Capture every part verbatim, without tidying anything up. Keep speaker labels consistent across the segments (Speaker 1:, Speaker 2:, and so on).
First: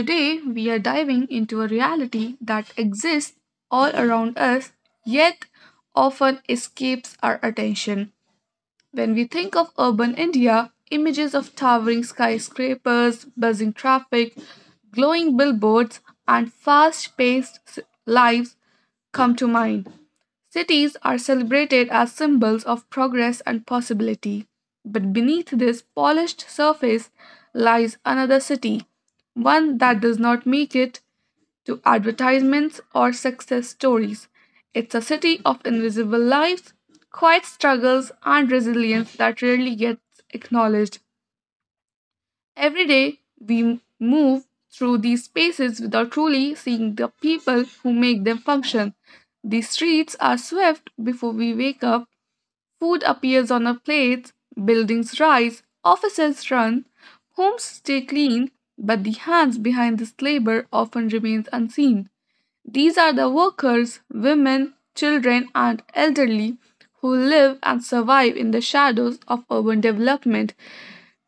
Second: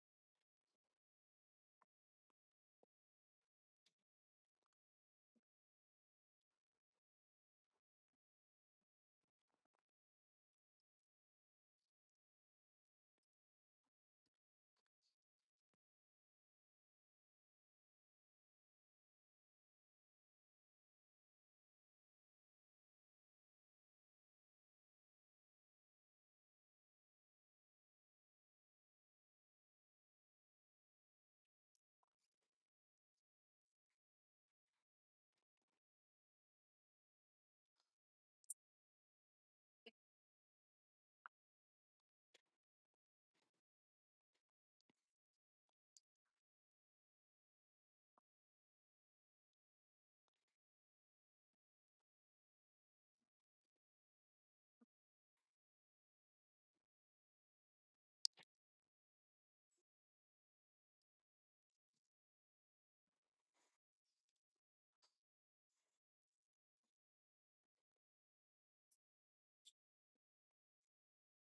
Speaker 1: Today, we are diving into a reality that exists all around us yet often escapes our attention. When we think of urban India, images of towering skyscrapers, buzzing traffic, glowing billboards, and fast paced lives come to mind. Cities are celebrated as symbols of progress and possibility, but beneath this polished surface lies another city, one that does not make it to advertisements or success stories. It's a city of invisible lives, quiet struggles, and resilience that rarely gets acknowledged. Every day, we move through these spaces without truly seeing the people who make them function. The streets are swept before we wake up, food appears on our plates, buildings rise, offices run, homes stay clean, but the hands behind this labor often remains unseen. These are the workers, women, children, and elderly who live and survive in the shadows of urban development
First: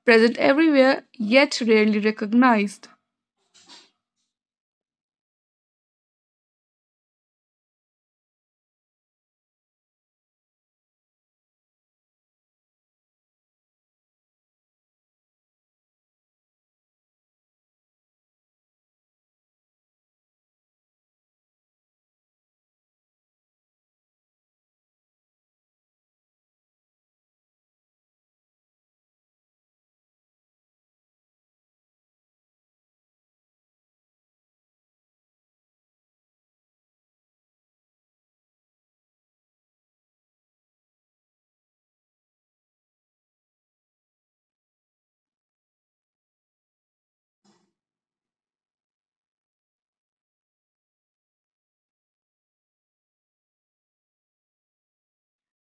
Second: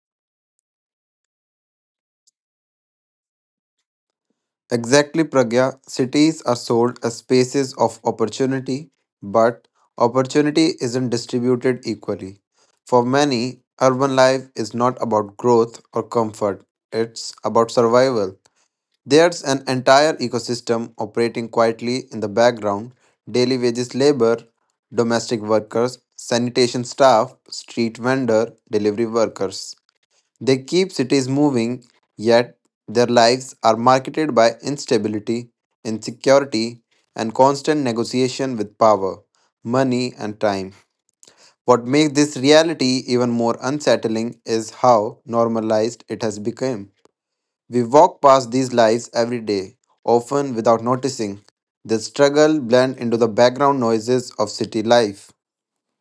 Speaker 1: present everywhere yet rarely recognized.
Speaker 2: Exactly, Pragya. Cities are sold as spaces of opportunity, but opportunity isn't distributed equally. For many, urban life is not about growth or comfort, it's about survival. There's an entire ecosystem operating quietly in the background daily wages, labor, domestic workers, sanitation staff, street vendor, delivery workers. They keep cities moving, yet their lives are marketed by instability, insecurity, and constant negotiation with power, money, and time. What makes this reality even more unsettling is how normalized it has become. We walk past these lives every day, often without noticing. The struggle blends into the background noises of city life.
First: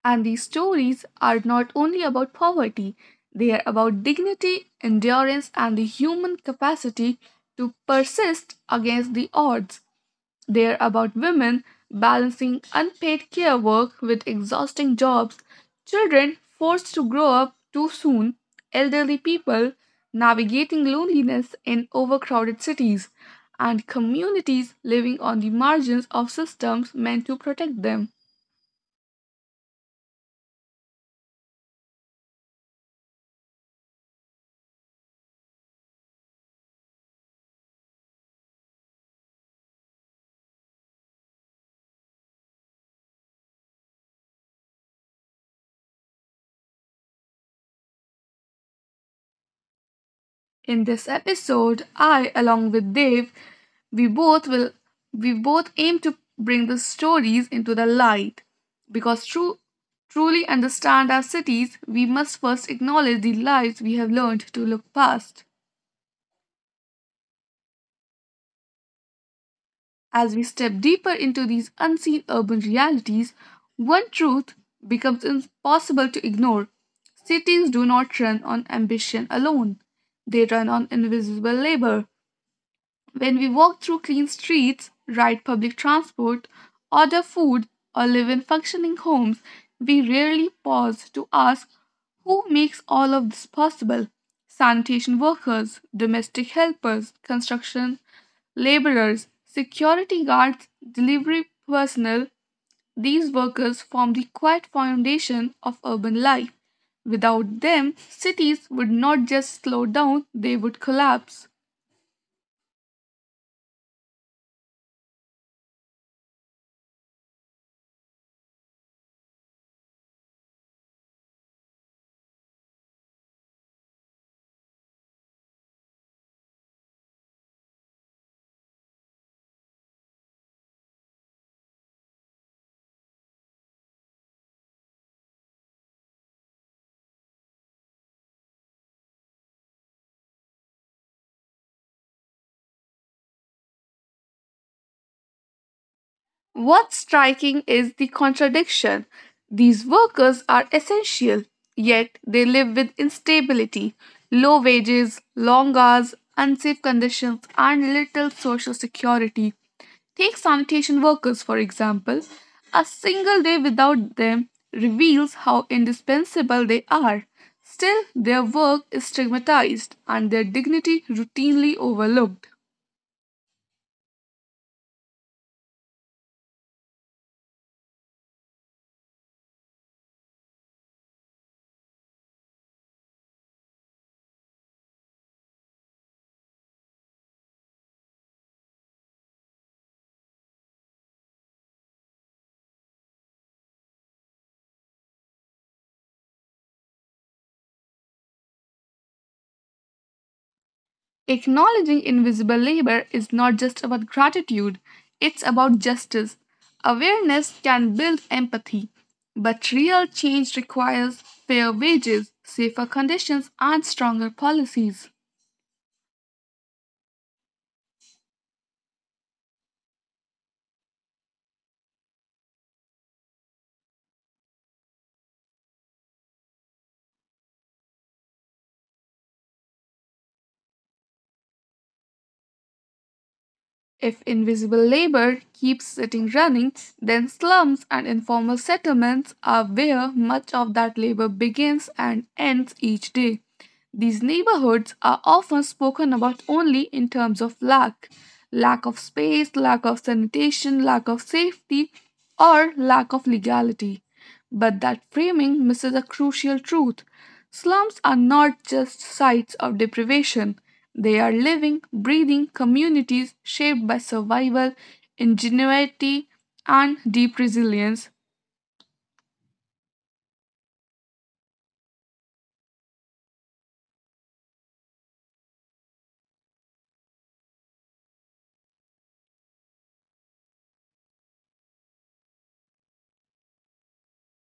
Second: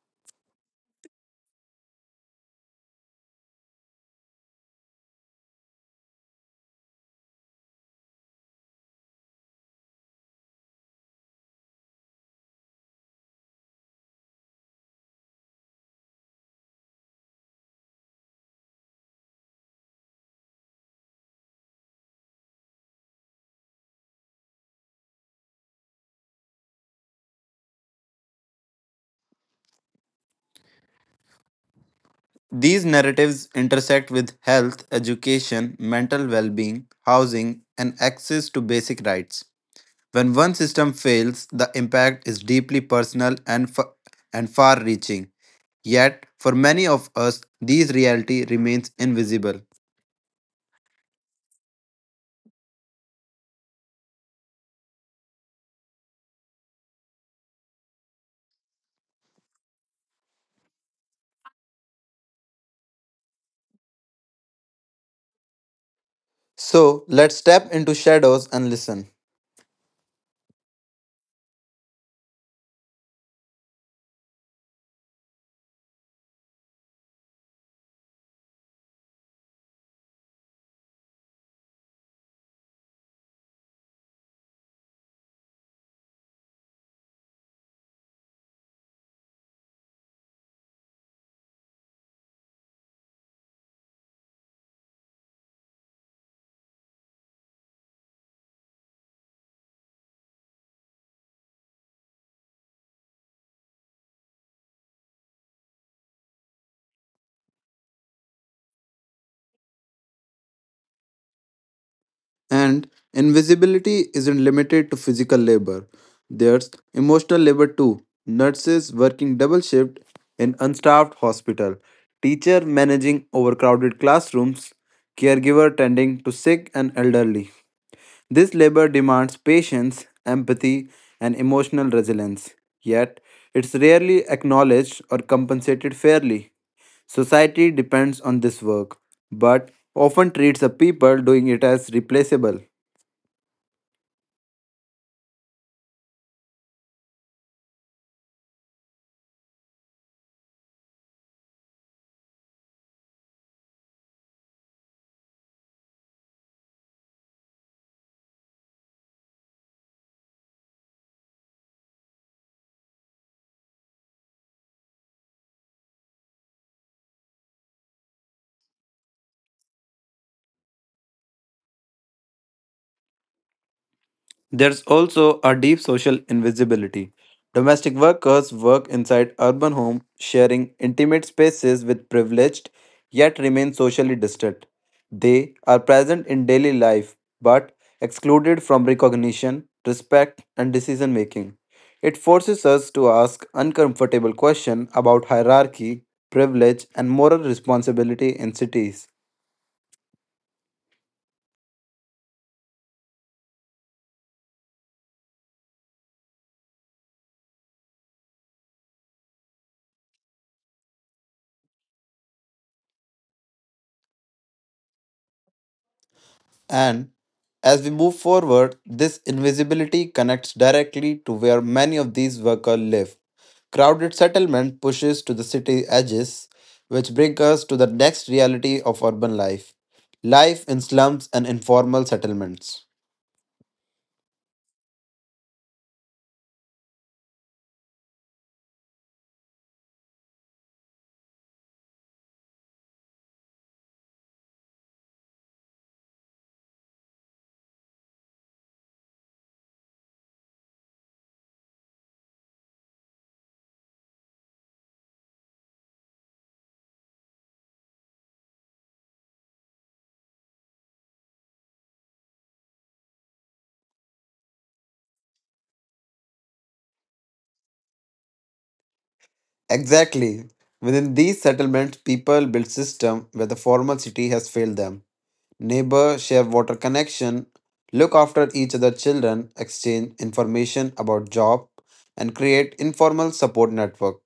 Speaker 1: And these stories are not only about poverty, they are about dignity, endurance, and the human capacity to persist against the odds. They're about women balancing unpaid care work with exhausting jobs, children forced to grow up too soon, elderly people navigating loneliness in overcrowded cities, and communities living on the margins of systems meant to protect them.
Speaker 2: These narratives intersect with health, education, mental well being, housing, and access to basic rights. When one system fails, the impact is deeply personal and, fa- and far reaching. Yet, for many of us, this reality remains invisible.
Speaker 1: In this episode, I, along with Dave, we both will we both aim to bring the stories into the light because to truly understand our cities, we must first acknowledge the lives we have learned to look past.
Speaker 2: So, let's step into shadows and listen.
Speaker 1: As we step deeper into these unseen urban realities, one truth becomes impossible to ignore. Cities do not run on ambition alone. They run on invisible labor. When we walk through clean streets, ride public transport, order food, or live in functioning homes, we rarely pause to ask who makes all of this possible? Sanitation workers, domestic helpers, construction laborers, security guards, delivery personnel. These workers form the quiet foundation of urban life. Without them, cities would not just slow down, they would collapse.
Speaker 2: And invisibility isn't limited to physical labor. There's emotional labor too. Nurses working double shift in unstaffed hospital, teacher managing overcrowded classrooms, caregiver tending to sick and elderly. This labor demands patience, empathy, and emotional resilience. Yet, it's rarely acknowledged or compensated fairly. Society depends on this work, but often treats the people doing it as replaceable.
Speaker 1: What's striking is the contradiction. These workers are essential, yet they live with instability, low wages, long hours, unsafe conditions, and little social security. Take sanitation workers, for example. A single day without them reveals how indispensable they are. Still, their work is stigmatized and their dignity routinely overlooked.
Speaker 2: There's also a deep social invisibility. Domestic workers work inside urban homes, sharing intimate spaces with privileged, yet remain socially distant. They are present in daily life, but excluded from recognition, respect, and decision making. It forces us to ask uncomfortable questions about hierarchy, privilege, and moral responsibility in cities.
Speaker 1: Acknowledging invisible labor is not just about gratitude, it's about justice. Awareness can build empathy, but real change requires fair wages, safer conditions, and stronger policies.
Speaker 2: And as we move forward, this invisibility connects directly to where many of these workers live. Crowded settlement pushes to the city edges, which brings us to the next reality of urban life life in slums and informal settlements.
Speaker 1: If invisible labor keeps sitting running, then slums and informal settlements are where much of that labor begins and ends each day. These neighborhoods are often spoken about only in terms of lack lack of space, lack of sanitation, lack of safety, or lack of legality. But that framing misses a crucial truth. Slums are not just sites of deprivation, they are living, breathing communities shaped by survival, ingenuity, and deep resilience.
Speaker 2: Exactly. Within these settlements, people build systems where the formal city has failed them. Neighbors share water connection, look after each other's children, exchange information about job, and create informal support network.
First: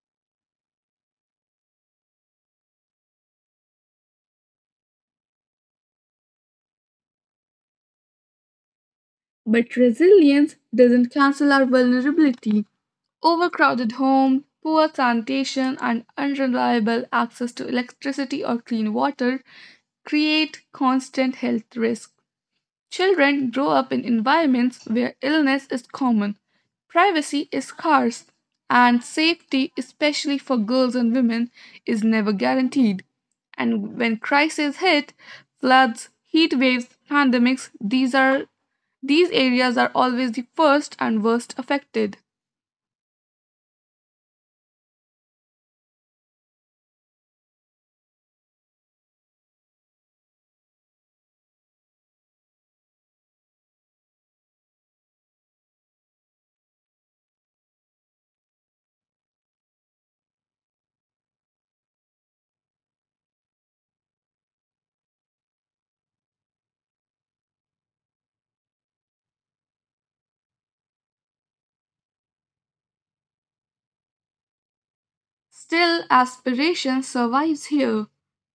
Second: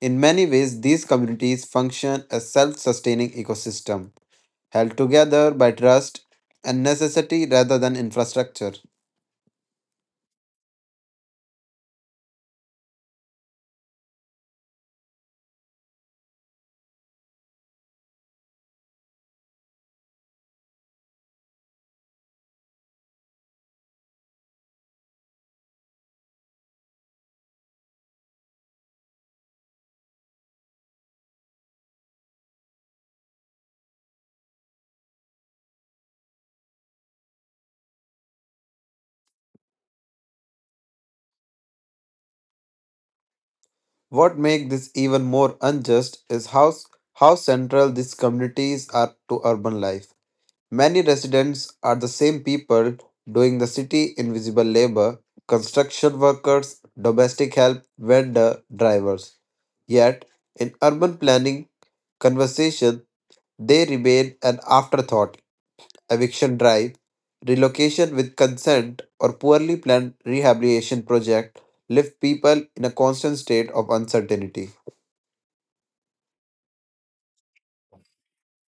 Speaker 2: In many ways, these communities function as self-sustaining ecosystem, held together by trust and necessity rather than infrastructure.
Speaker 1: But resilience doesn't cancel our vulnerability. Overcrowded homes, poor sanitation, and unreliable access to electricity or clean water create constant health risks. Children grow up in environments where illness is common, privacy is scarce, and safety, especially for girls and women, is never guaranteed. And when crises hit, floods, heat waves, pandemics, these are these areas are always the first and worst affected.
Speaker 2: What makes this even more unjust is how, how central these communities are to urban life. Many residents are the same people doing the city invisible labor, construction workers, domestic help, vendor, drivers. Yet, in urban planning conversation, they remain an afterthought. Eviction drive, relocation with consent, or poorly planned rehabilitation project leave people in a constant state of uncertainty.
Speaker 1: Still, aspiration survives here.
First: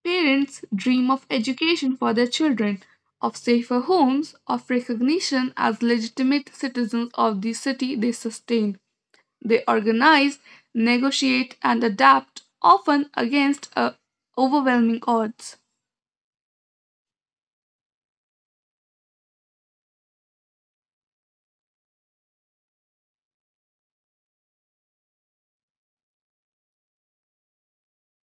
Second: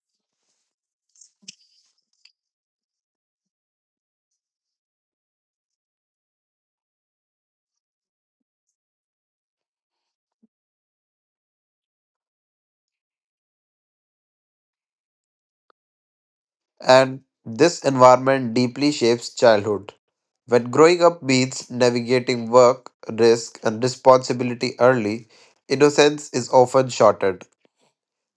Speaker 1: Parents dream of education for their children, of safer homes, of recognition as legitimate citizens of the city they sustain. They organize, negotiate, and adapt, often against uh, overwhelming odds.
Speaker 2: And this environment deeply shapes childhood. When growing up means navigating work, risk, and responsibility early, innocence is often shortened,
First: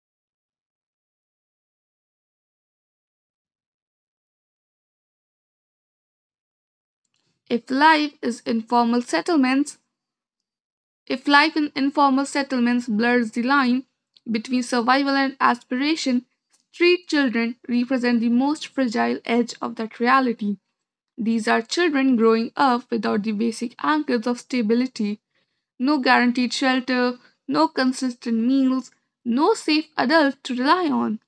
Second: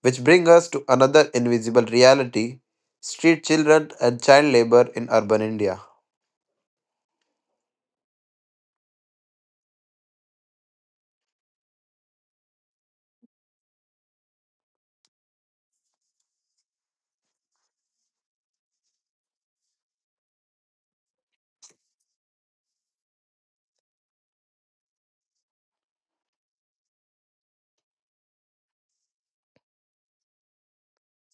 Speaker 2: which brings us to another invisible reality street children and child labor in urban India.
Speaker 1: If life is informal settlements, If life in informal settlements blurs the line between survival and aspiration, street children represent the most fragile edge of that reality. These are children growing up without the basic anchors of stability no guaranteed shelter, no consistent meals, no safe adult to rely on.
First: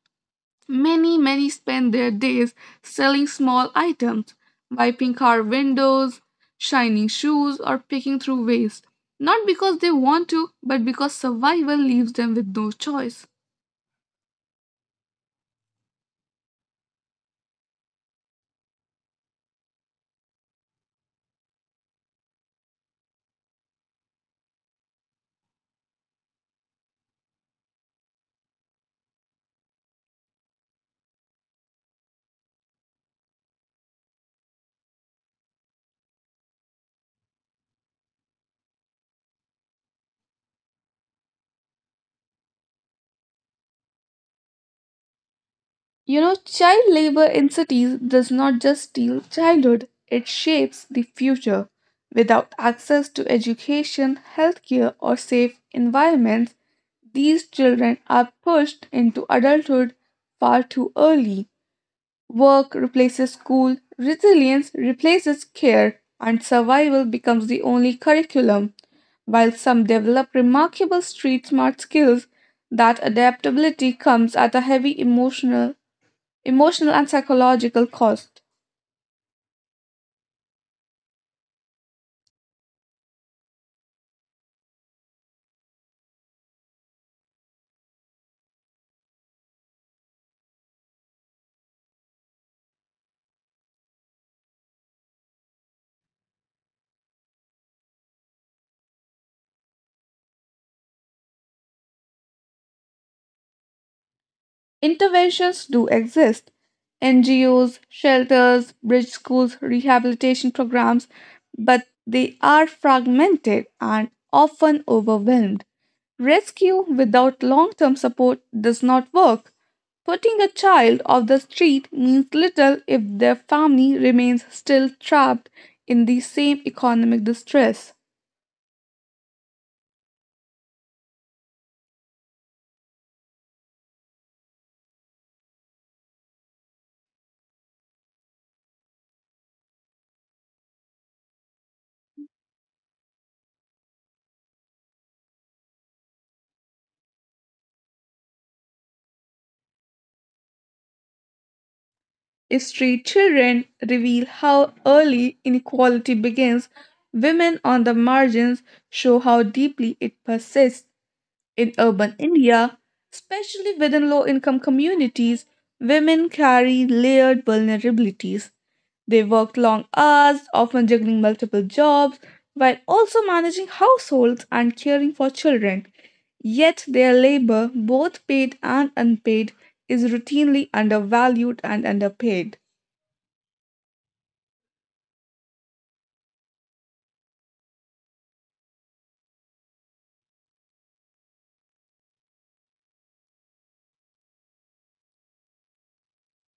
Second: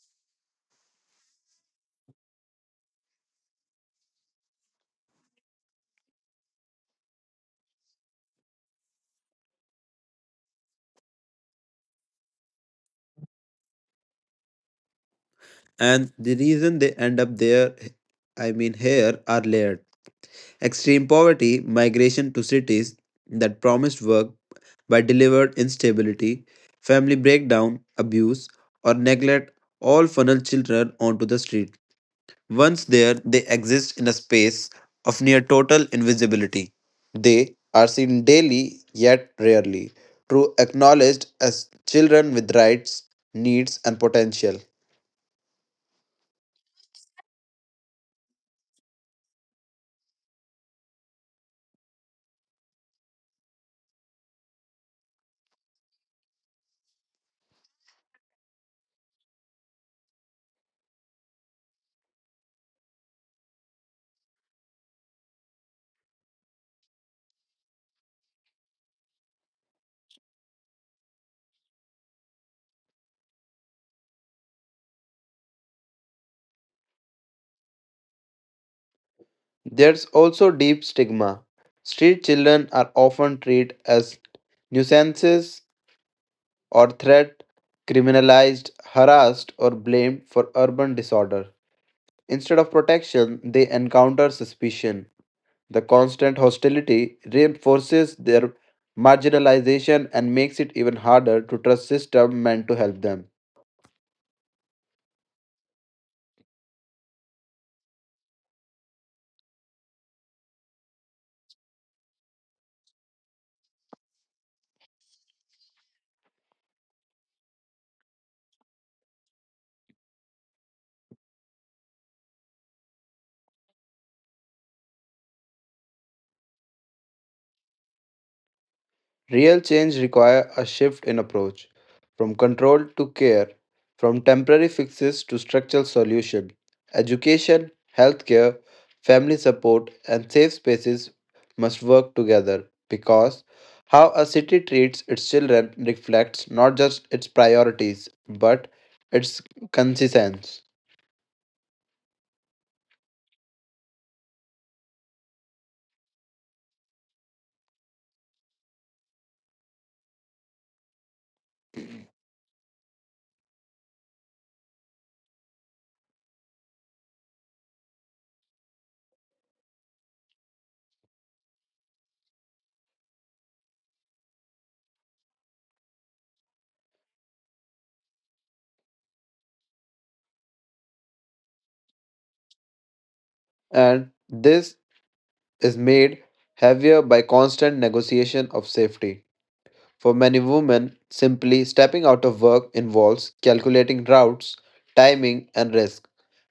Speaker 1: Many, many spend their days selling small items, wiping car windows, shining shoes, or picking through waste. Not because they want to, but because survival leaves them with no choice.
Speaker 2: And the reason they end up there, I mean here, are layered. Extreme poverty, migration to cities that promised work but delivered instability, family breakdown, abuse, or neglect all funnel children onto the street. Once there, they exist in a space of near total invisibility. They are seen daily, yet rarely, true acknowledged as children with rights, needs, and potential.
Speaker 1: You know, child labor in cities does not just steal childhood, it shapes the future. Without access to education, healthcare, or safe environments, these children are pushed into adulthood far too early. Work replaces school, resilience replaces care, and survival becomes the only curriculum. While some develop remarkable street smart skills, that adaptability comes at a heavy emotional, emotional and psychological cost.
Speaker 2: There's also deep stigma. Street children are often treated as nuisances or threat, criminalized, harassed, or blamed for urban disorder. Instead of protection, they encounter suspicion. The constant hostility reinforces their marginalization and makes it even harder to trust systems meant to help them.
Speaker 1: Interventions do exist. N G Os, shelters, bridge schools, rehabilitation programs, but they are fragmented and often overwhelmed. Rescue without long term support does not work. Putting a child off the street means little if their family remains still trapped in the same economic distress.
Speaker 2: Real change requires a shift in approach from control to care, from temporary fixes to structural solutions. Education, healthcare, family support, and safe spaces must work together because how a city treats its children reflects not just its priorities but its consistence.
Speaker 1: If street children reveal how early inequality begins, women on the margins show how deeply it persists in urban India, especially within low income communities. Women carry layered vulnerabilities. They work long hours, often juggling multiple jobs, while also managing households and caring for children. Yet their labor, both paid and unpaid, is routinely undervalued and underpaid.
Speaker 2: And this is made heavier by constant negotiation of safety. For many women, simply stepping out of work involves calculating routes, timing, and risk.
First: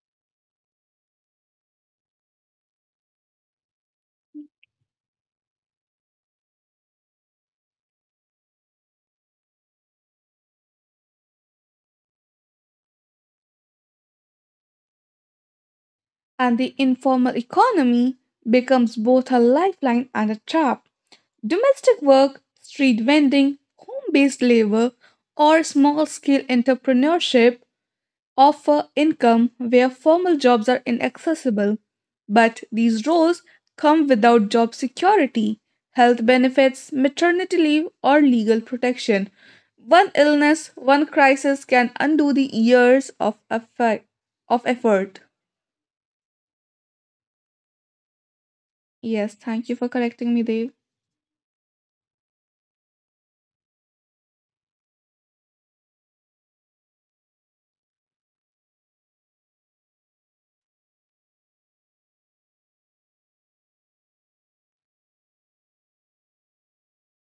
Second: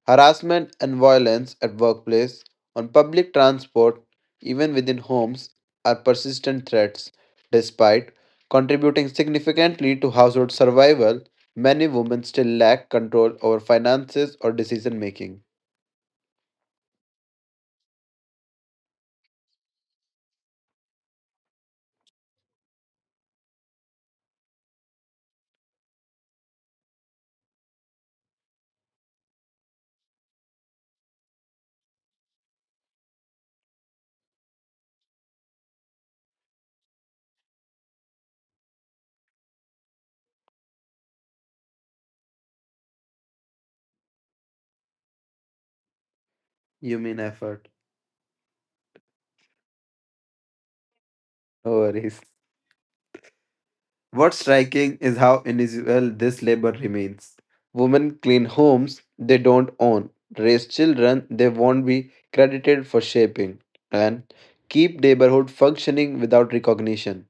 Speaker 2: Harassment and violence at workplace, on public transport, even within homes are persistent threats. Despite contributing significantly to household survival, many women still lack control over finances or decision making.
Speaker 1: And the informal economy becomes both a lifeline and a trap. Domestic work, street vending, home based labor, or small scale entrepreneurship offer income where formal jobs are inaccessible. But these roles come without job security, health benefits, maternity leave, or legal protection. One illness, one crisis can undo the years of effort. Of effort.
Speaker 2: You mean effort?
Speaker 1: Yes, thank you for correcting me, Dave.
Speaker 2: No worries. What's striking is how invisible this labor remains. Women clean homes they don't own, raise children they won't be credited for shaping, and keep neighborhood functioning without recognition.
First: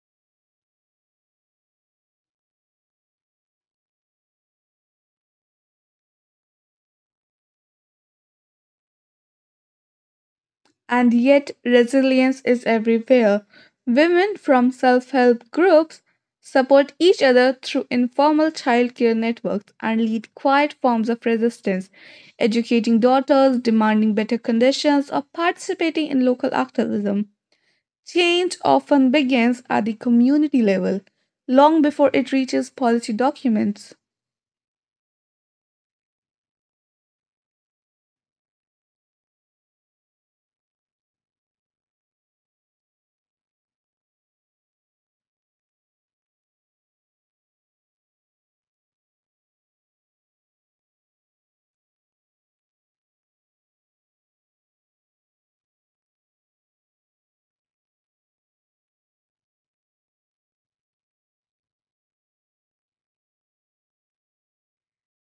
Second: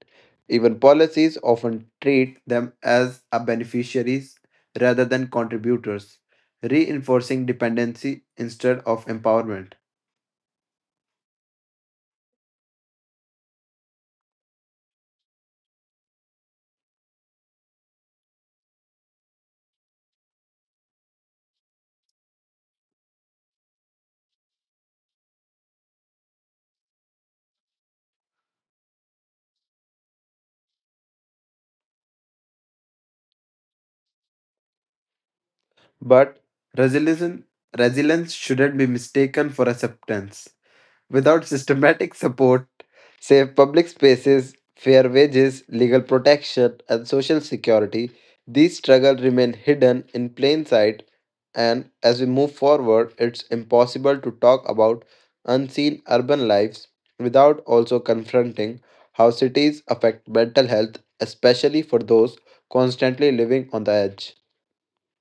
Speaker 2: Even policies often treat them as a beneficiaries rather than contributors, reinforcing dependency instead of empowerment.
Speaker 1: And yet, resilience is everywhere. Women from self help groups support each other through informal childcare networks and lead quiet forms of resistance, educating daughters, demanding better conditions, or participating in local activism. Change often begins at the community level, long before it reaches policy documents.
Speaker 2: But resilience, resilience shouldn't be mistaken for acceptance. Without systematic support, safe public spaces, fair wages, legal protection, and social security, these struggles remain hidden in plain sight. And as we move forward, it's impossible to talk about unseen urban lives without also confronting how cities affect mental health, especially for those constantly living on the edge.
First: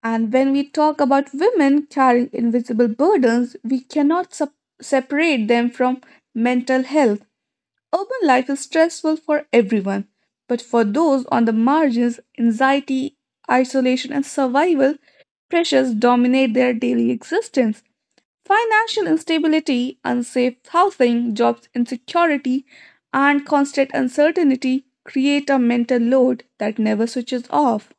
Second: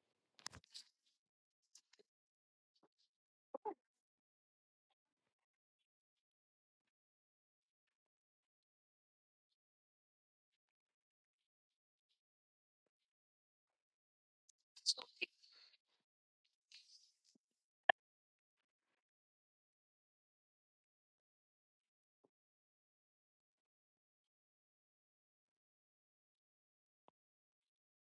Speaker 1: And when we talk about women carrying invisible burdens, we cannot sup- separate them from mental health. Urban life is stressful for everyone, but for those on the margins, anxiety, isolation, and survival pressures dominate their daily existence. Financial instability, unsafe housing, jobs insecurity, and constant uncertainty create a mental load that never switches off.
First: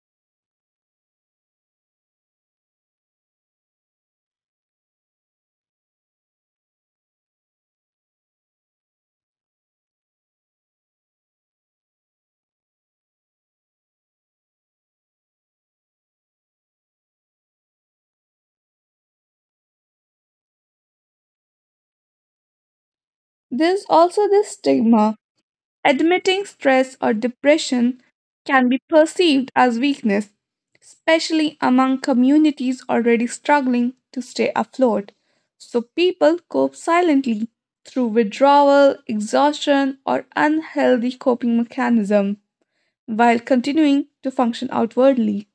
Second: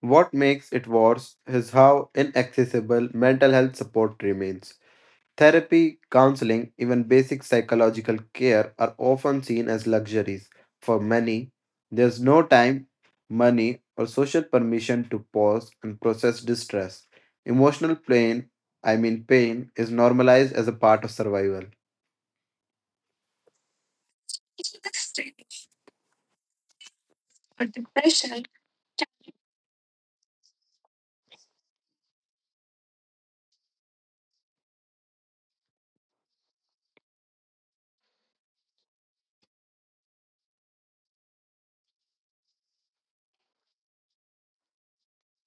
Speaker 2: What makes it worse is how inaccessible mental health support remains. Therapy, counseling, even basic psychological care are often seen as luxuries. For many, there's no time, money, or social permission to pause and process distress. Emotional pain, I mean pain, is normalized as a part of survival.
Speaker 1: There's also this stigma. Admitting stress or depression can be perceived as weakness, especially among communities already struggling to stay afloat. So people cope silently through withdrawal, exhaustion, or unhealthy coping mechanism while continuing to function outwardly.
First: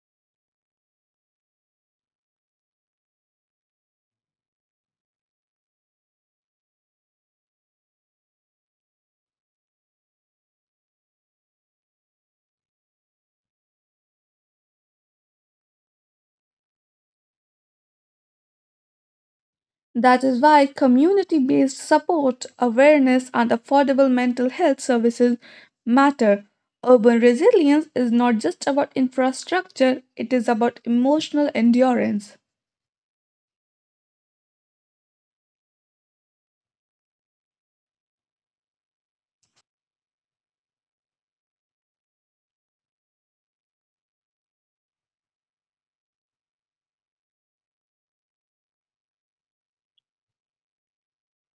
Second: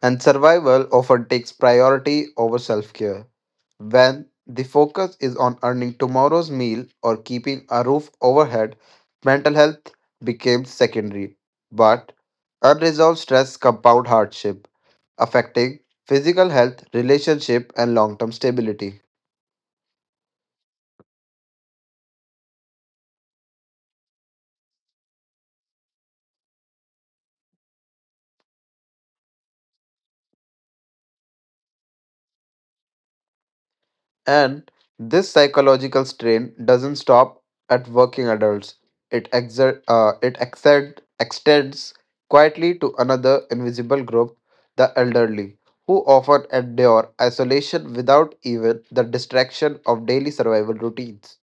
Speaker 2: And survival often takes priority over self care. When the focus is on earning tomorrow's meal or keeping a roof overhead, mental health becomes secondary. But unresolved stress compound hardship, affecting physical health, relationship, and long-term stability.
Speaker 1: That is why community based support, awareness, and affordable mental health services matter. Urban resilience is not just about infrastructure, it is about emotional endurance.
Speaker 2: And this psychological strain doesn't stop at working adults. It, exer- uh, it exer- extends quietly to another invisible group, the elderly, who often endure isolation without even the distraction of daily survival routines.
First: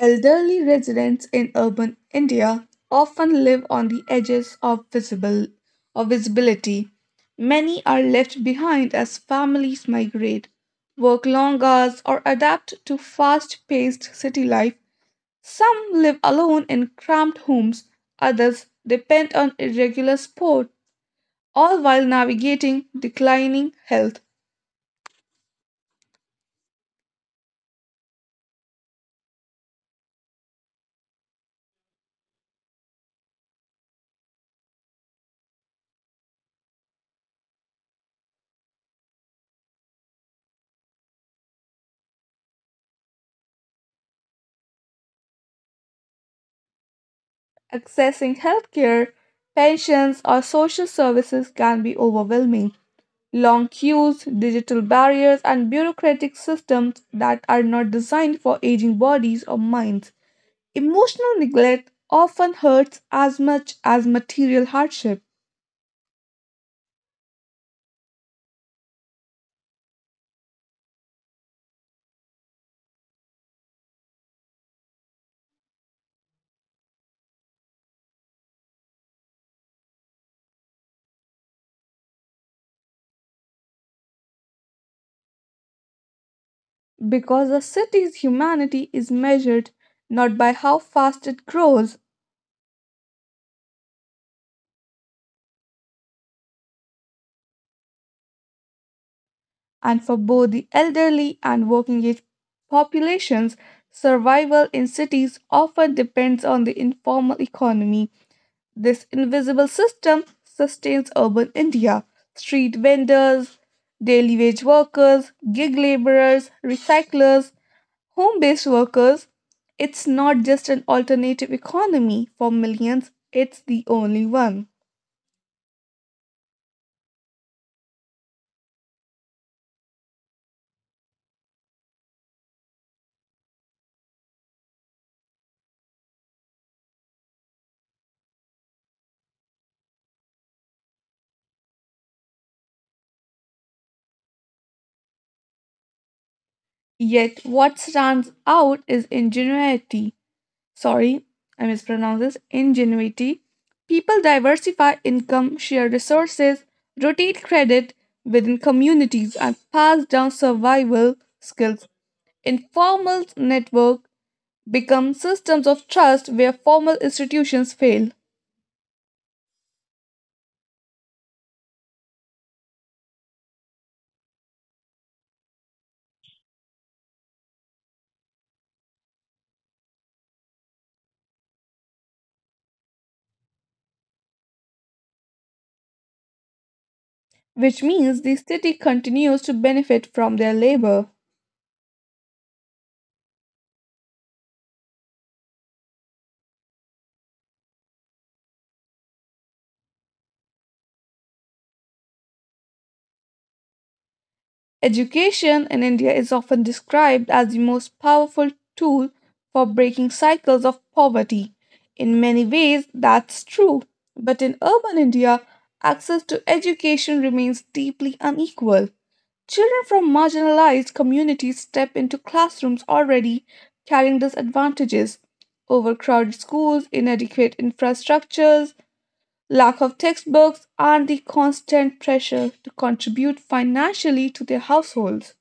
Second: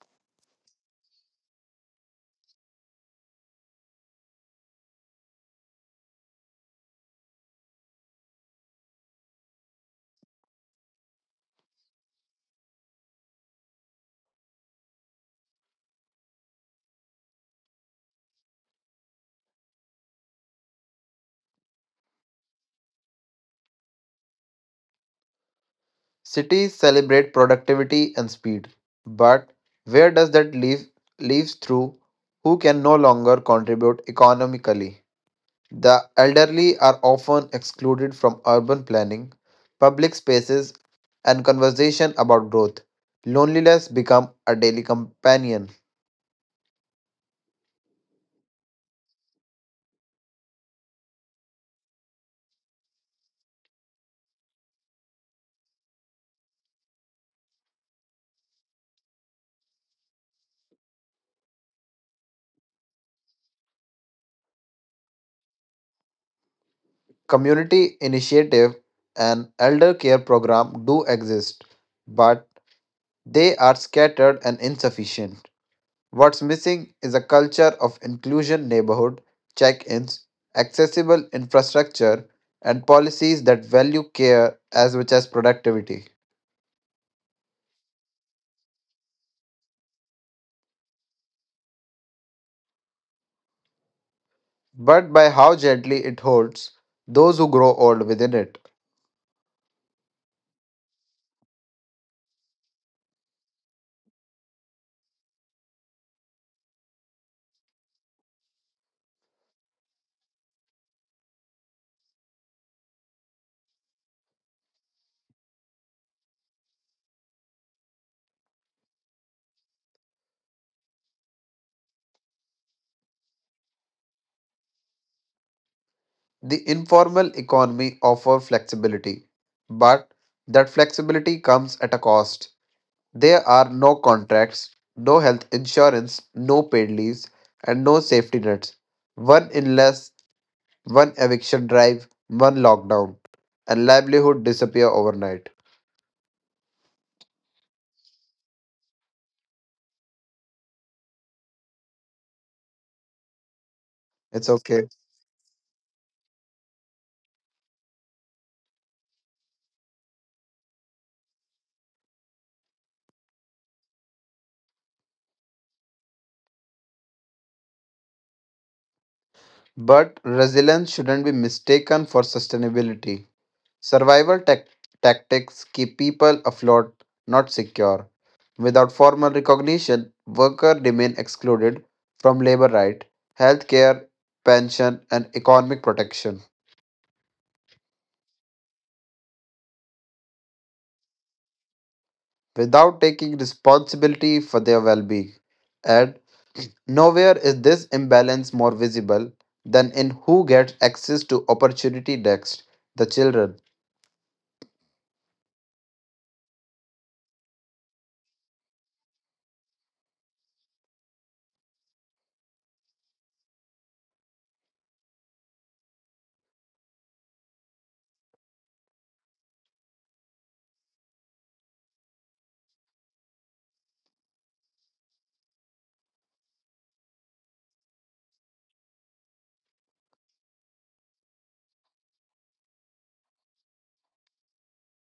Speaker 1: Elderly residents in urban India often live on the edges of visible of visibility. Many are left behind as families migrate, work long hours, or adapt to fast-paced city life. Some live alone in cramped homes, others depend on irregular sport, all while navigating declining health.
Speaker 2: Cities celebrate productivity and speed, but where does that leave leaves through who can no longer contribute economically? The elderly are often excluded from urban planning, public spaces, and conversation about growth. Loneliness become a daily companion.
Speaker 1: Accessing healthcare, pensions, or social services can be overwhelming. Long queues, digital barriers, and bureaucratic systems that are not designed for aging bodies or minds. Emotional neglect often hurts as much as material hardship.
Speaker 2: Community initiative and elder care program do exist, but they are scattered and insufficient. What's missing is a culture of inclusion neighborhood check-ins, accessible infrastructure, and policies that value care as much as productivity.
Speaker 1: Because a city's humanity is measured not by how fast it grows,
Speaker 2: But by how gently it holds those who grow old within it.
Speaker 1: and for both the elderly and working age populations, survival in cities often depends on the informal economy. This invisible system sustains urban India. Street vendors, daily wage workers, gig laborers, recyclers, home based workers. It's not just an alternative economy for millions, it's the only one.
Speaker 2: The informal economy offers flexibility, but that flexibility comes at a cost. There are no contracts, no health insurance, no paid leaves, and no safety nets. One illness, one eviction drive, one lockdown, and livelihood disappear overnight.
Speaker 1: Yet, what stands out is ingenuity. Sorry, I mispronounced this. Ingenuity. People
Speaker 2: It's
Speaker 1: diversify
Speaker 2: okay.
Speaker 1: income, share resources, rotate credit within communities, and pass down survival skills. Informal network become systems of trust where formal institutions fail,
Speaker 2: But resilience shouldn't be mistaken for sustainability. Survival tac- Tactics keep people afloat, not secure. Without formal recognition, workers remain excluded from labor rights, healthcare, pension, and economic protection
Speaker 1: which means the city continues to benefit from their labor.
Speaker 2: without taking responsibility for their well being. And nowhere is this imbalance more visible than in who gets access to opportunity next the children.
Speaker 1: Education in India is often described as the most powerful tool for breaking cycles of poverty. In many ways, that's true. But in urban India, access to education remains deeply unequal. Children from marginalized communities step into classrooms already carrying disadvantages. Overcrowded schools, inadequate infrastructures, lack of textbooks, and the constant pressure to contribute financially to their households.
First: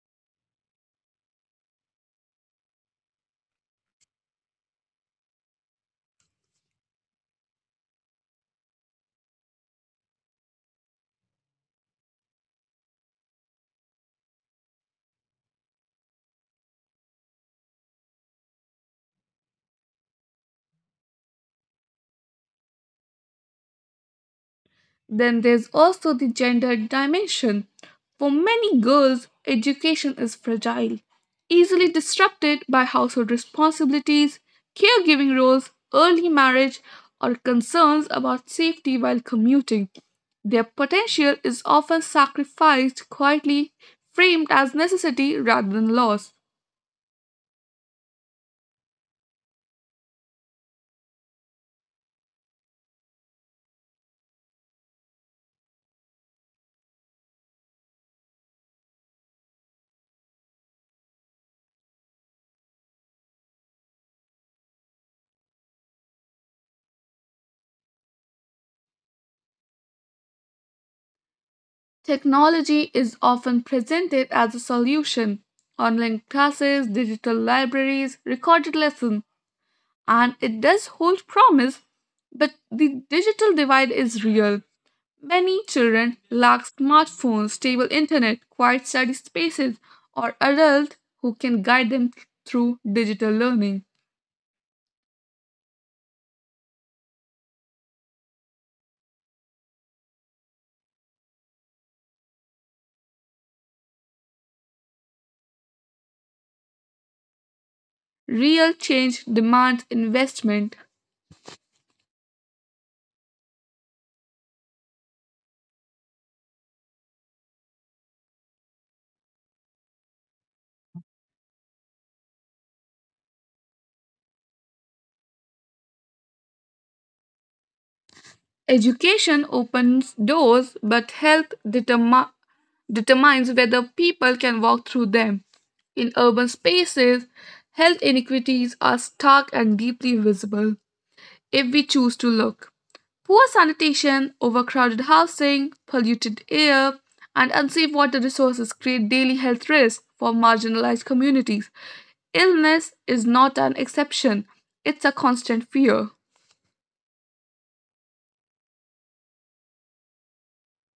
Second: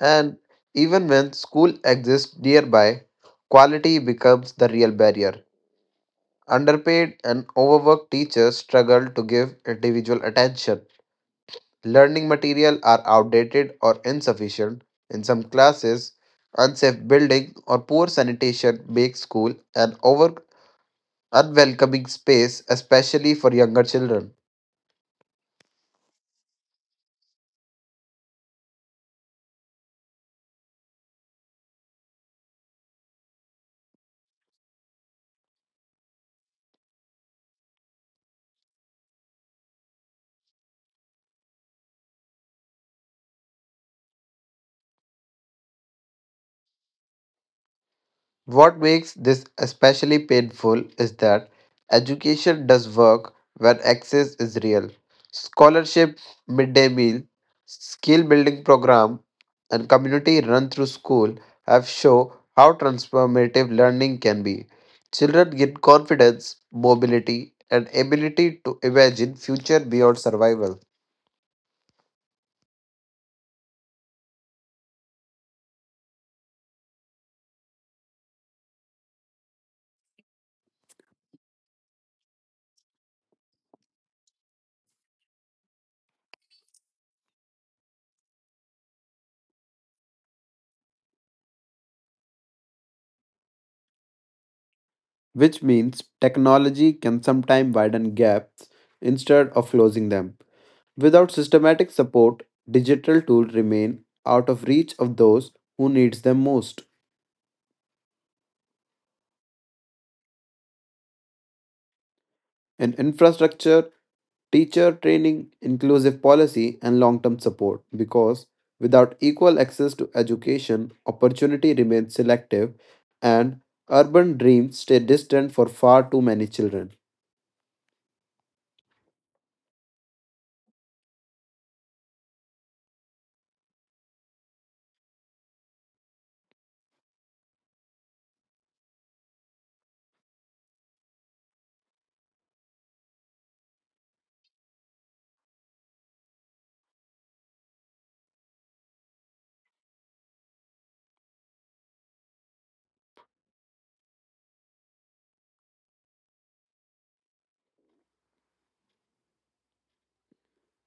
Speaker 2: And even when school exists nearby, quality becomes the real barrier. Underpaid and overworked teachers struggle to give individual attention. Learning material are outdated or insufficient. In some classes, unsafe building or poor sanitation make school an over unwelcoming space, especially for younger children.
Speaker 1: Then there's also the gender dimension. For many girls, education is fragile, easily disrupted by household responsibilities, caregiving roles, early marriage, or concerns about safety while commuting. Their potential is often sacrificed quietly, framed as necessity rather than loss.
Speaker 2: What makes this especially painful is that education does work when access is real. Scholarship, midday meal, skill building program, and community run through school have shown how transformative learning can be. Children gain confidence, mobility, and ability to imagine future beyond survival,
Speaker 1: Technology is often presented as a solution. Online classes, digital libraries, recorded lessons. And it does hold promise, but the digital divide is real. Many children lack smartphones, stable internet, quiet study spaces, or adults who can guide them through digital learning.
Speaker 2: which means technology can sometimes widen gaps instead of closing them. Without systematic support, digital tools remain out of reach of those who needs them most.
Speaker 1: Real change demands investment.
Speaker 2: And infrastructure, teacher training, inclusive policy and long-term support because without equal access to education, opportunity remains selective and urban dreams stay distant for far too many children.
Speaker 1: Education opens doors, but health determines determines whether people can walk through them. In urban spaces, health inequities are stark and deeply visible. If we choose to look. Poor sanitation, overcrowded housing, polluted air, and unsafe water resources create daily health risks for marginalized communities. Illness is not an exception, it's a constant fear.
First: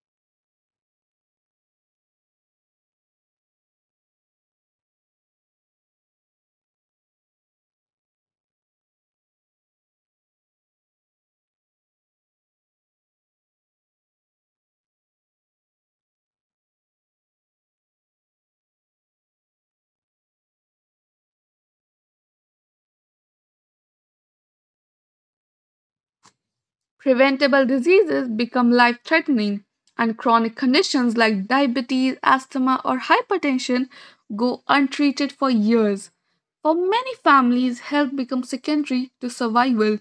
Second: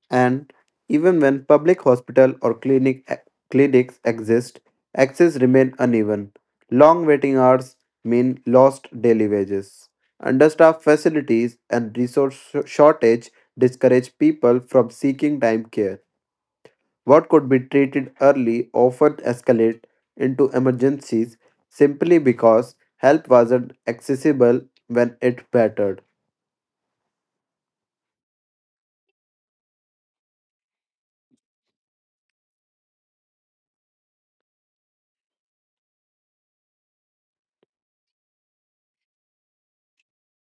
Speaker 2: And even when public hospital or clinic eh, clinics exist, access remain uneven. Long waiting hours mean lost daily wages. Understaffed facilities and resource sh- shortage discourage people from seeking time care. What could be treated early often escalate into emergencies simply because help wasn't accessible when it mattered.
Speaker 1: Preventable diseases become life threatening, and chronic conditions like diabetes, asthma, or hypertension go untreated for years. For many families, health becomes secondary to survival.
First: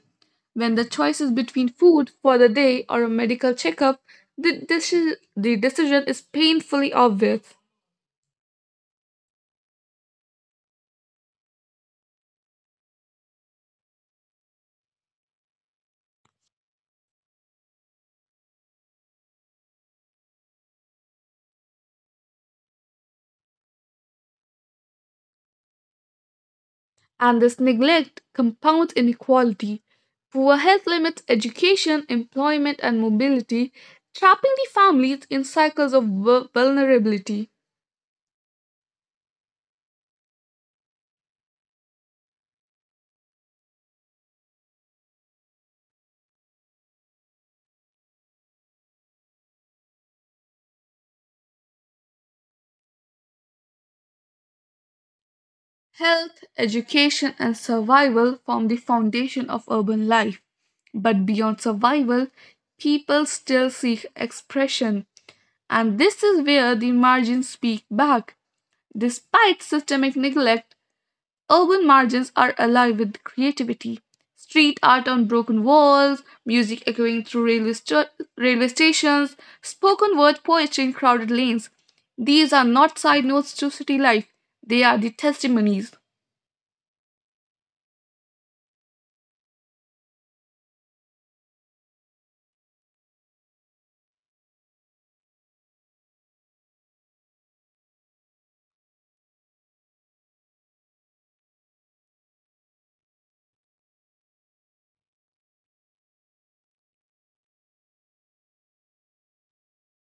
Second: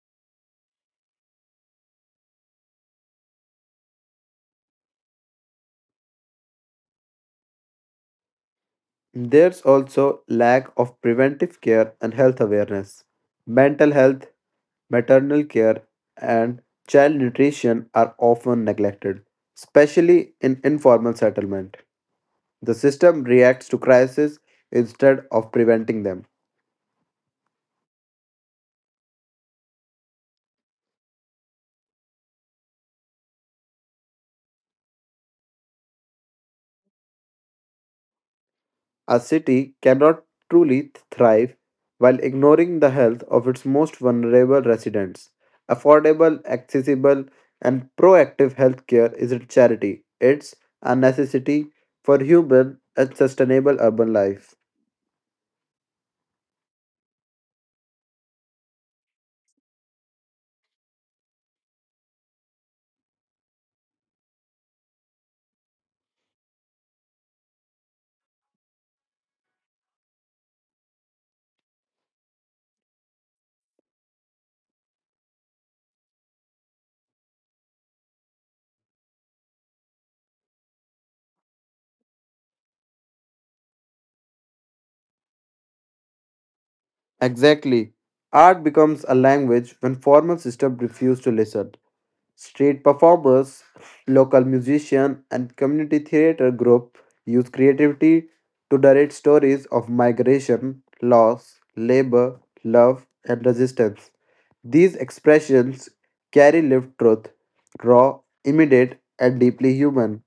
Speaker 1: When the choice is between food for the day or a medical checkup, the, deci- the decision is painfully obvious.
Speaker 2: There's also lack of preventive care and health awareness. Mental health, maternal care, and child nutrition are often neglected, especially in informal settlement. The system reacts to crises instead of preventing them.
Speaker 1: And this neglect compounds inequality. Poor health limits education, employment, and mobility, trapping the families in cycles of vu- vulnerability.
Speaker 2: A city cannot truly thrive while ignoring the health of its most vulnerable residents. Affordable, accessible, and proactive healthcare isn't charity, it's a necessity for human and sustainable urban life.
Speaker 1: Health, education, and survival form the foundation of urban life. But beyond survival, people still seek expression. And this is where the margins speak back. Despite systemic neglect, urban margins are alive with creativity. Street art on broken walls, music echoing through railway, st- railway stations, spoken word poetry in crowded lanes. These are not side notes to city life, they are the testimonies.
Speaker 2: Exactly. Art becomes a language when formal systems refuse to listen. Street performers, local musicians, and community theater groups use creativity to narrate stories of migration, loss, labor, love, and resistance. These expressions carry lived truth, raw, immediate, and deeply human,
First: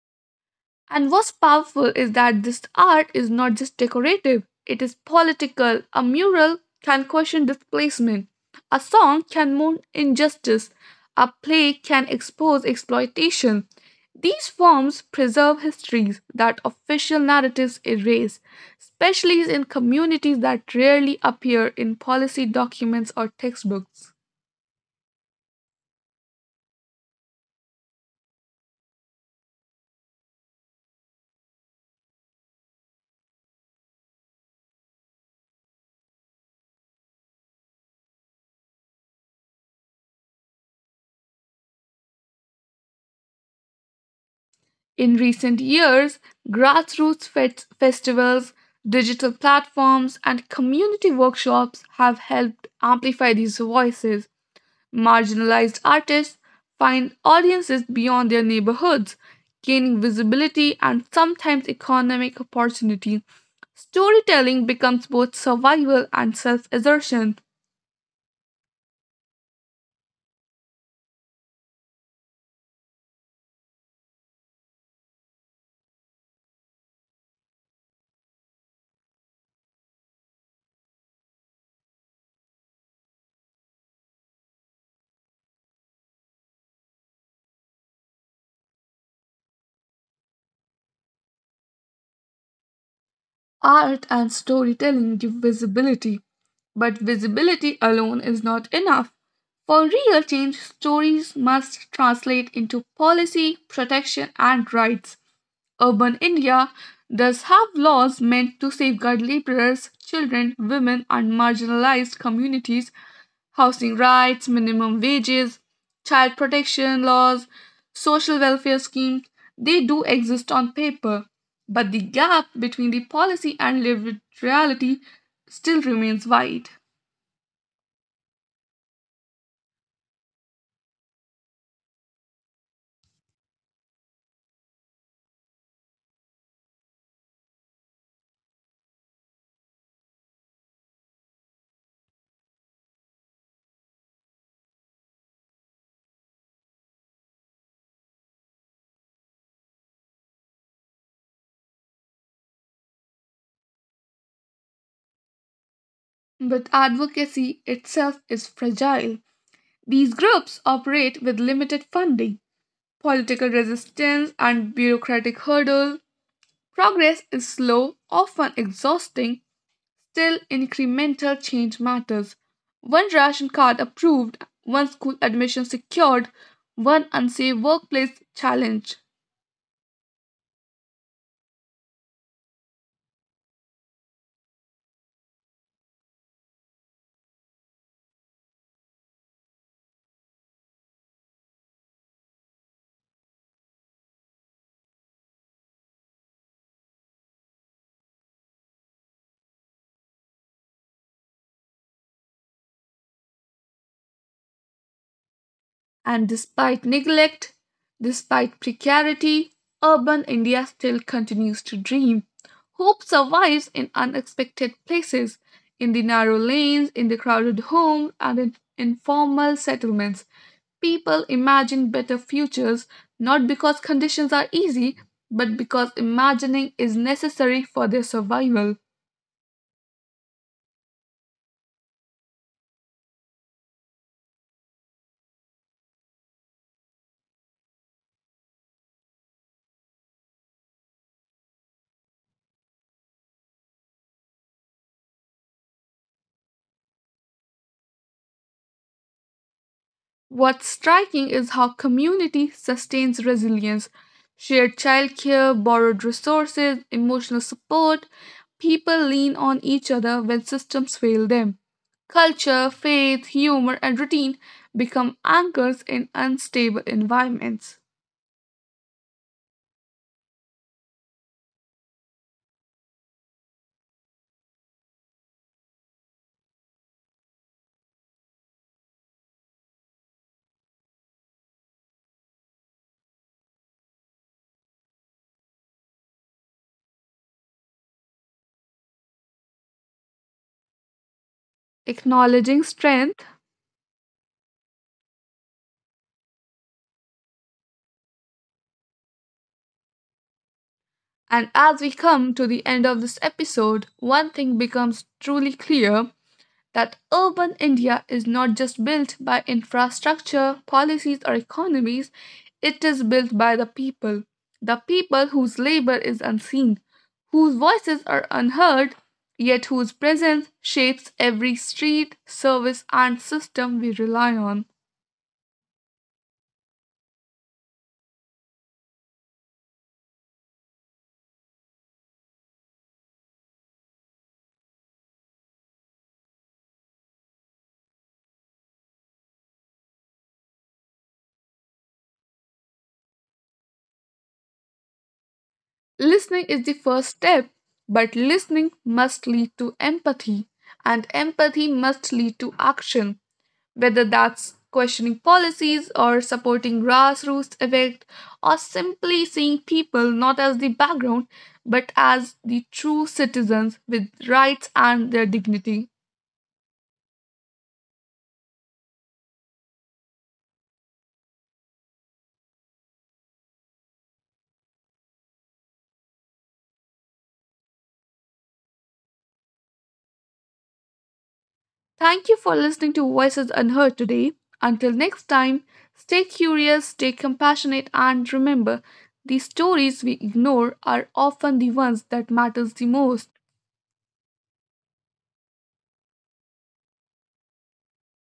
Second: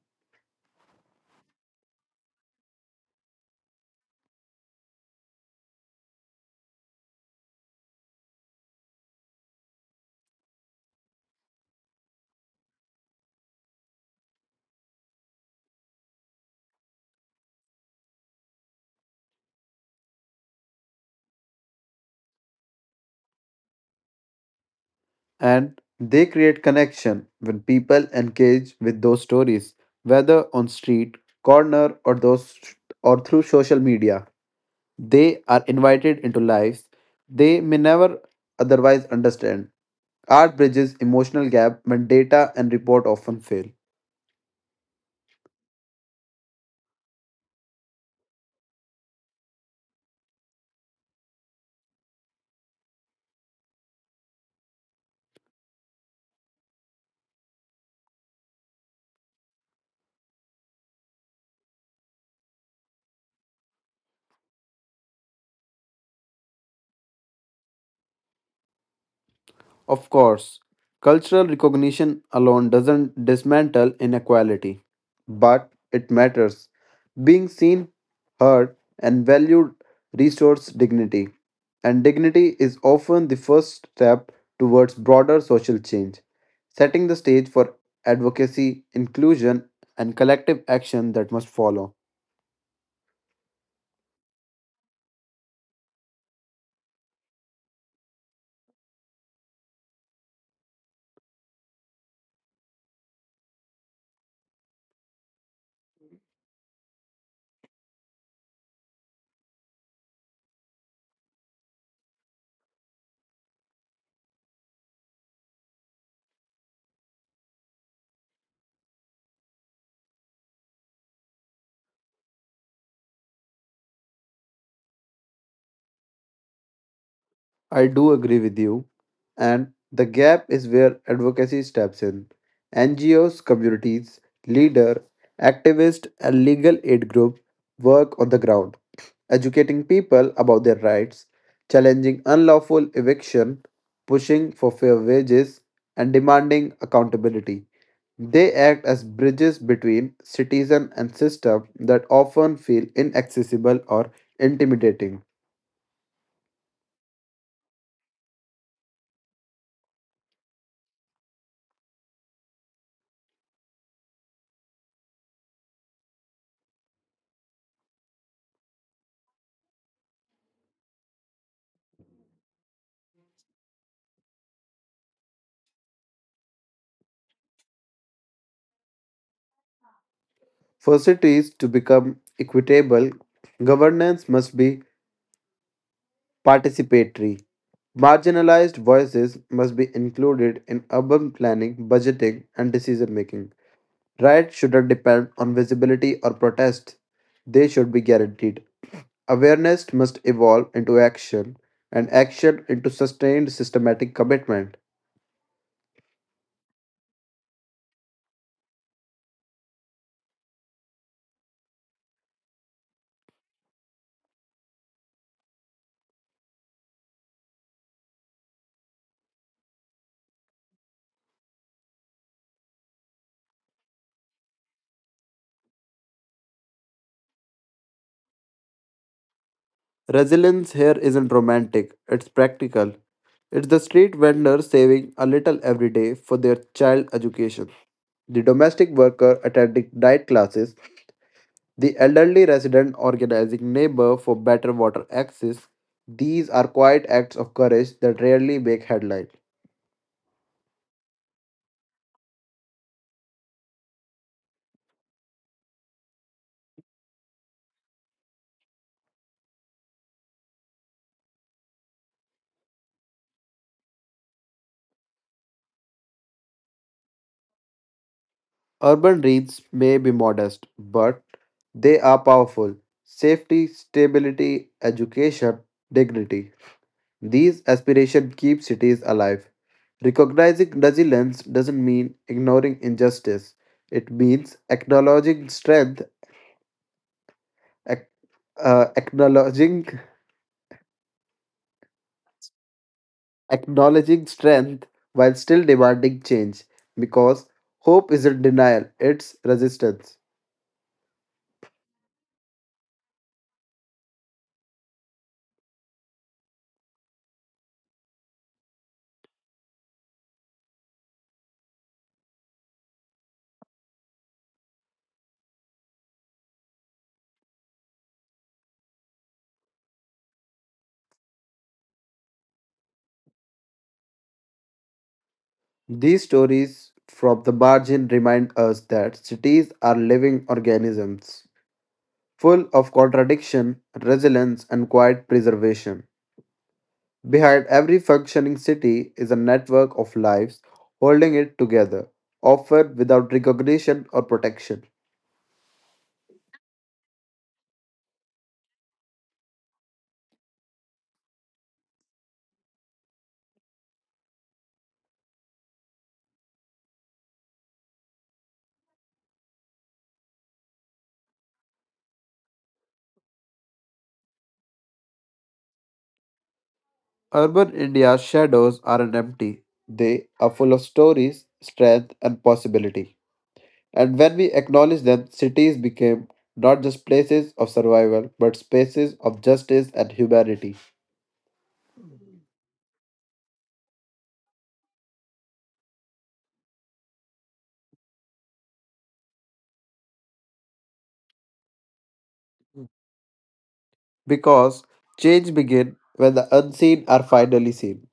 Speaker 1: And what's powerful is that this art is not just decorative, it is political. A mural can question displacement, a song can mourn injustice, a play can expose exploitation. These forms preserve histories that official narratives erase, especially in communities that rarely appear in policy documents or textbooks.
Speaker 2: and they create connection when people engage with those stories, whether on street, corner, or those or through social media. They are invited into lives they may never otherwise understand. Art bridges emotional gap when data and report often fail.
Speaker 1: In recent years, grassroots fet- festivals, digital platforms, and community workshops have helped amplify these voices. Marginalized artists find audiences beyond their neighborhoods, gaining visibility and sometimes economic opportunity. Storytelling becomes both survival and self assertion.
Speaker 2: Of course, cultural recognition alone doesn't dismantle inequality, but it matters. Being seen, heard, and valued restores dignity, and dignity is often the first step towards broader social change, setting the stage for advocacy, inclusion, and collective action that must follow.
Speaker 1: Art and storytelling give visibility, but visibility alone is not enough. For real change, stories must translate into policy, protection, and rights. Urban India does have laws meant to safeguard laborers, children, women, and marginalized communities housing rights, minimum wages, child protection laws, social welfare schemes, they do exist on paper, but the gap between the policy and lived reality still remains wide.
Speaker 2: I do agree with you. And the gap is where advocacy steps in. N G Os, communities, leader, activist, and legal aid groups work on the ground, educating people about their rights, challenging unlawful eviction, pushing for fair wages, and demanding accountability. They act as bridges between citizen and system that often feel inaccessible or intimidating.
Speaker 1: But advocacy itself is fragile. These groups operate with limited funding, political resistance, and bureaucratic hurdles. Progress is slow, often exhausting. Still, incremental change matters. One ration card approved, one school admission secured, one unsafe workplace challenged.
Speaker 2: First, it is to become equitable, governance must be participatory. Marginalized voices must be included in urban planning, budgeting, and decision making. Rights shouldn't depend on visibility or protest, they should be guaranteed. Awareness must evolve into action, and action into sustained systematic commitment.
Speaker 1: And despite neglect, despite precarity, urban India still continues to dream. Hope survives in unexpected places, in the narrow lanes, in the crowded homes, and in informal settlements. People imagine better futures not because conditions are easy, but because imagining is necessary for their survival.
Speaker 2: Resilience here isn't romantic, it's practical. It's the street vendor saving a little every day for their child education. The domestic worker attending night classes, the elderly resident organizing neighbor for better water access. These are quiet acts of courage that rarely make headlines.
Speaker 1: What's striking is how community sustains resilience. Shared childcare, borrowed resources, emotional support, people lean on each other when systems fail them. Culture, faith, humor, and routine become anchors in unstable environments.
Speaker 2: Urban dreams may be modest, but they are powerful. Safety, stability, education, dignity. These aspirations keep cities alive. Recognizing resilience doesn't mean ignoring injustice. It means acknowledging strength, ac- uh, acknowledging
Speaker 1: Acknowledging strength,
Speaker 2: acknowledging strength while still demanding change because hope isn't denial, it's resistance.
Speaker 1: and as we come to the end of this episode, one thing becomes truly clear that urban India is not just built by infrastructure, policies, or economies, it is built by the people, the people whose labor is unseen, whose voices are unheard, yet whose presence shapes every street, service, and system we rely on.
Speaker 2: These stories from the margin remind us that cities are living organisms, full of contradiction, resilience, and quiet preservation. Behind every functioning city is a network of lives holding it together, often without recognition or protection.
Speaker 1: Listening is the first step, but listening must lead to empathy, and empathy must lead to action. Whether that's questioning policies or supporting grassroots effect or simply seeing people not as the background but as the true citizens with rights and their dignity.
Speaker 2: Urban India's shadows aren't empty. They are full of stories, strength, and possibility. And when we acknowledge them, cities became not just places of survival, but spaces of justice and humanity.
Speaker 1: Thank you for listening to Voices Unheard today. Until next time, stay curious, stay compassionate and remember the stories we ignore are often the ones that matters the most.
Speaker 2: Because change begins when the unseen are finally seen.